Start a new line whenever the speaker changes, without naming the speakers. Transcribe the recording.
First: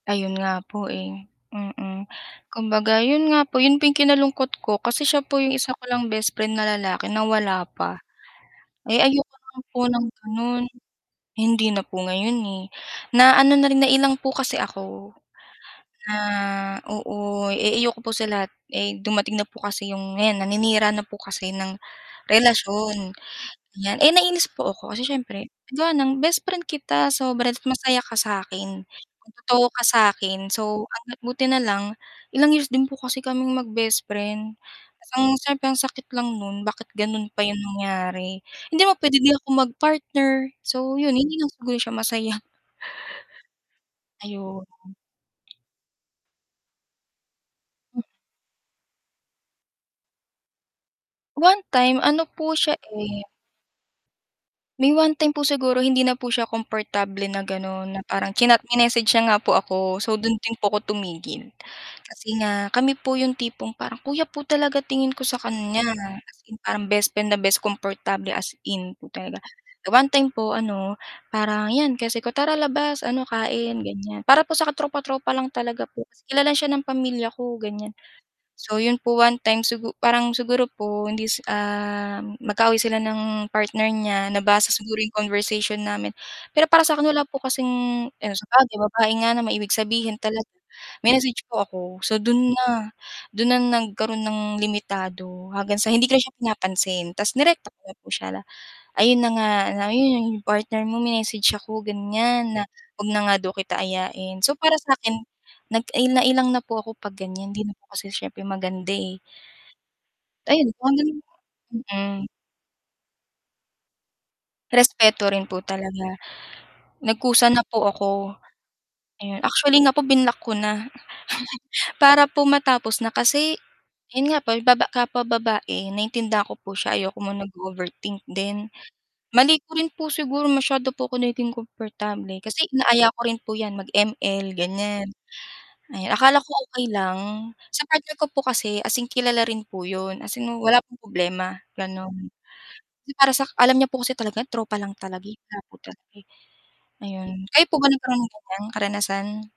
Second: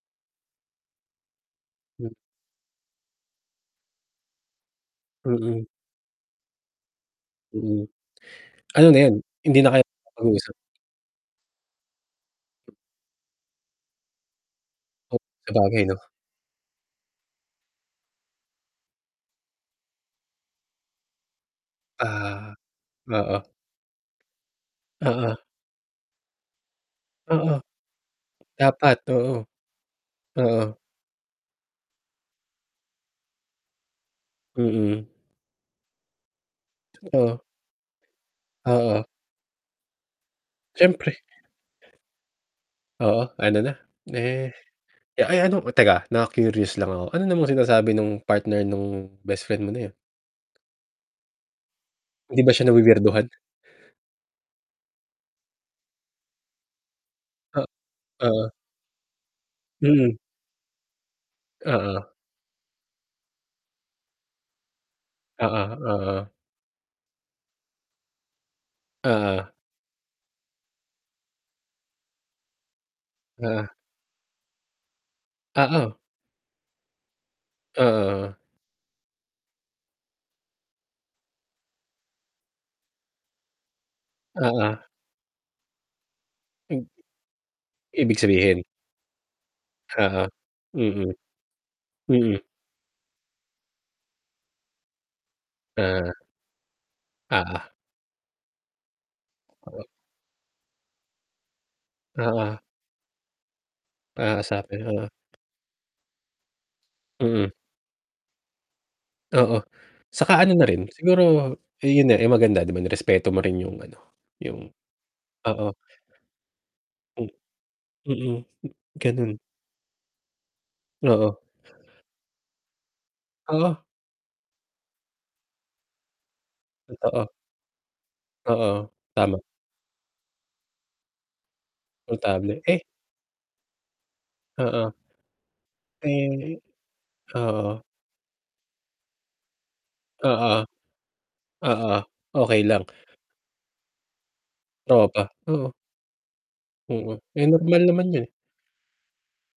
Ayon nga po eh, mm
Mm.
kumbaga 'yon nga po 'yon po kinalungkot ko kasi siya po 'yong
Mm.
isa ko lang bestfriend na lalaki na wala
Mm.
pa.
Ano na
Ay
'yon,
ayoko
hindi
lang
na
po
kayo
ng
mag-uusap.
gano'n, hindi na po ngayon eh na ano na rin na ilang po kasi ako,
O Sabagay 'no.
na oo eh ayoko po sa lahat ay dumating na po kasi 'yong ngayon naninira na po kasi ng
Ah,
relasyon
oo.
ganyan eh nainis po ako kasi
Oo.
syempre gawa ng bestfriend kita
Oo.
sobra masaya ka sakin.
Dapat, oo.
Totoo ka sakin
Oo.
so ang buti nalang ilang years din po kasi kaming mag bestfriend,
Mm.
syempre ang sakit lang no'n bakit gano'n pa
Oo.
'yong nangyari, hindi mo
Oo.
pwede di ako mag-partner, so
Syempre.
'yon hindi lang siguro siya masaya.
Oo, ano na eh,
Ayon.
ay ano teka nak-curious lang ako, ano namang sinasabi no'ng partner no'ng best friend mo na 'yon?
One time ano
Hindi
po
ba siya
siya eh
nawi-weirduhan?
May one time po siguro hindi na po siya komportable na
O
gano'n na parang
Oo.
chinat mi-message siya nga po ako so
Mm.
do'n din po ako tumigil,
Oo.
kasi nga kami po 'yong tipong parang kuya po talaga tingin ko sa
Oo,
kanya
oo.
as in parang best friend na best kumportable as in po talaga.
Ah.
One time po ano parang 'yan kasi ko tara labas ano
Ah.
kain ganyan para po sa tropa tropa lang talaga
Oo.
po kilala siya ng pamilya ko ganyan.
Oo.
So 'yon po one time sigur parang siguro po hindi um, mag-kaaway sila ng partner niya nabasa
Oo.
siguro 'yong conversation namin pero para sa akin wala po kasing
Ibig
ano sa
sabihin.
bagay babae nga na may ibig sabihin
Oo, mm.
mine-message po ako so
Mm.
do'n na, do'n na nagkaroon ng limitado hangang sa hindi
Ah.
ko siya pinapansin tas
Oo.
nirekta ko na po siya ayon na nga, ayon 'yong partner mo may-message ako ganyan
Oo.
na huwag na nga daw kita ayain so para
Kakausapin, oo.
sakin, nai na ilang na po ako pag
Mm.
ganyan hindi na po kasi siyempre maganda eh.
Oo, atsaka ano na
Ayon kung
rin
ano
siguro 'yon eh
mm.
eh maganda di ba nirespeto mo rin 'yong ano, 'yong
Respeto rin po
oo.
talaga,
Uhm.
nagkusa na po ako.
Mm, gano'n.
Ayon actually nga po binlock ko na.
Oo.
Para po matapos na kasi,
Oo.
'yon nga po baba kapwa babae naintindihan ko po siya ayoko
Totoo.
mo mag-overthink din.
Oo, tama.
Mali ko rin po siguro masyado po ko naging kumportable,
Kumportable,
kasi
eh.
inaaya ko rin po 'yan mag ML
Oo.
ganyan. Ay akala ko
Mm.
okay lang sa
Oo.
partner ko po kasi as in kilala rin po 'yon as in
Oo.
wala pong problema
Oo,
gano'n
okay lang.
para sa alam niya po kasi talaga tropa lang talaga
Tropa,
eh.
oo.
[unintelligible]
Oo, eh
Ayon, kayo po
normal
ba
naman
nagkaroon
'yon eh.
ng ganyan karanasan?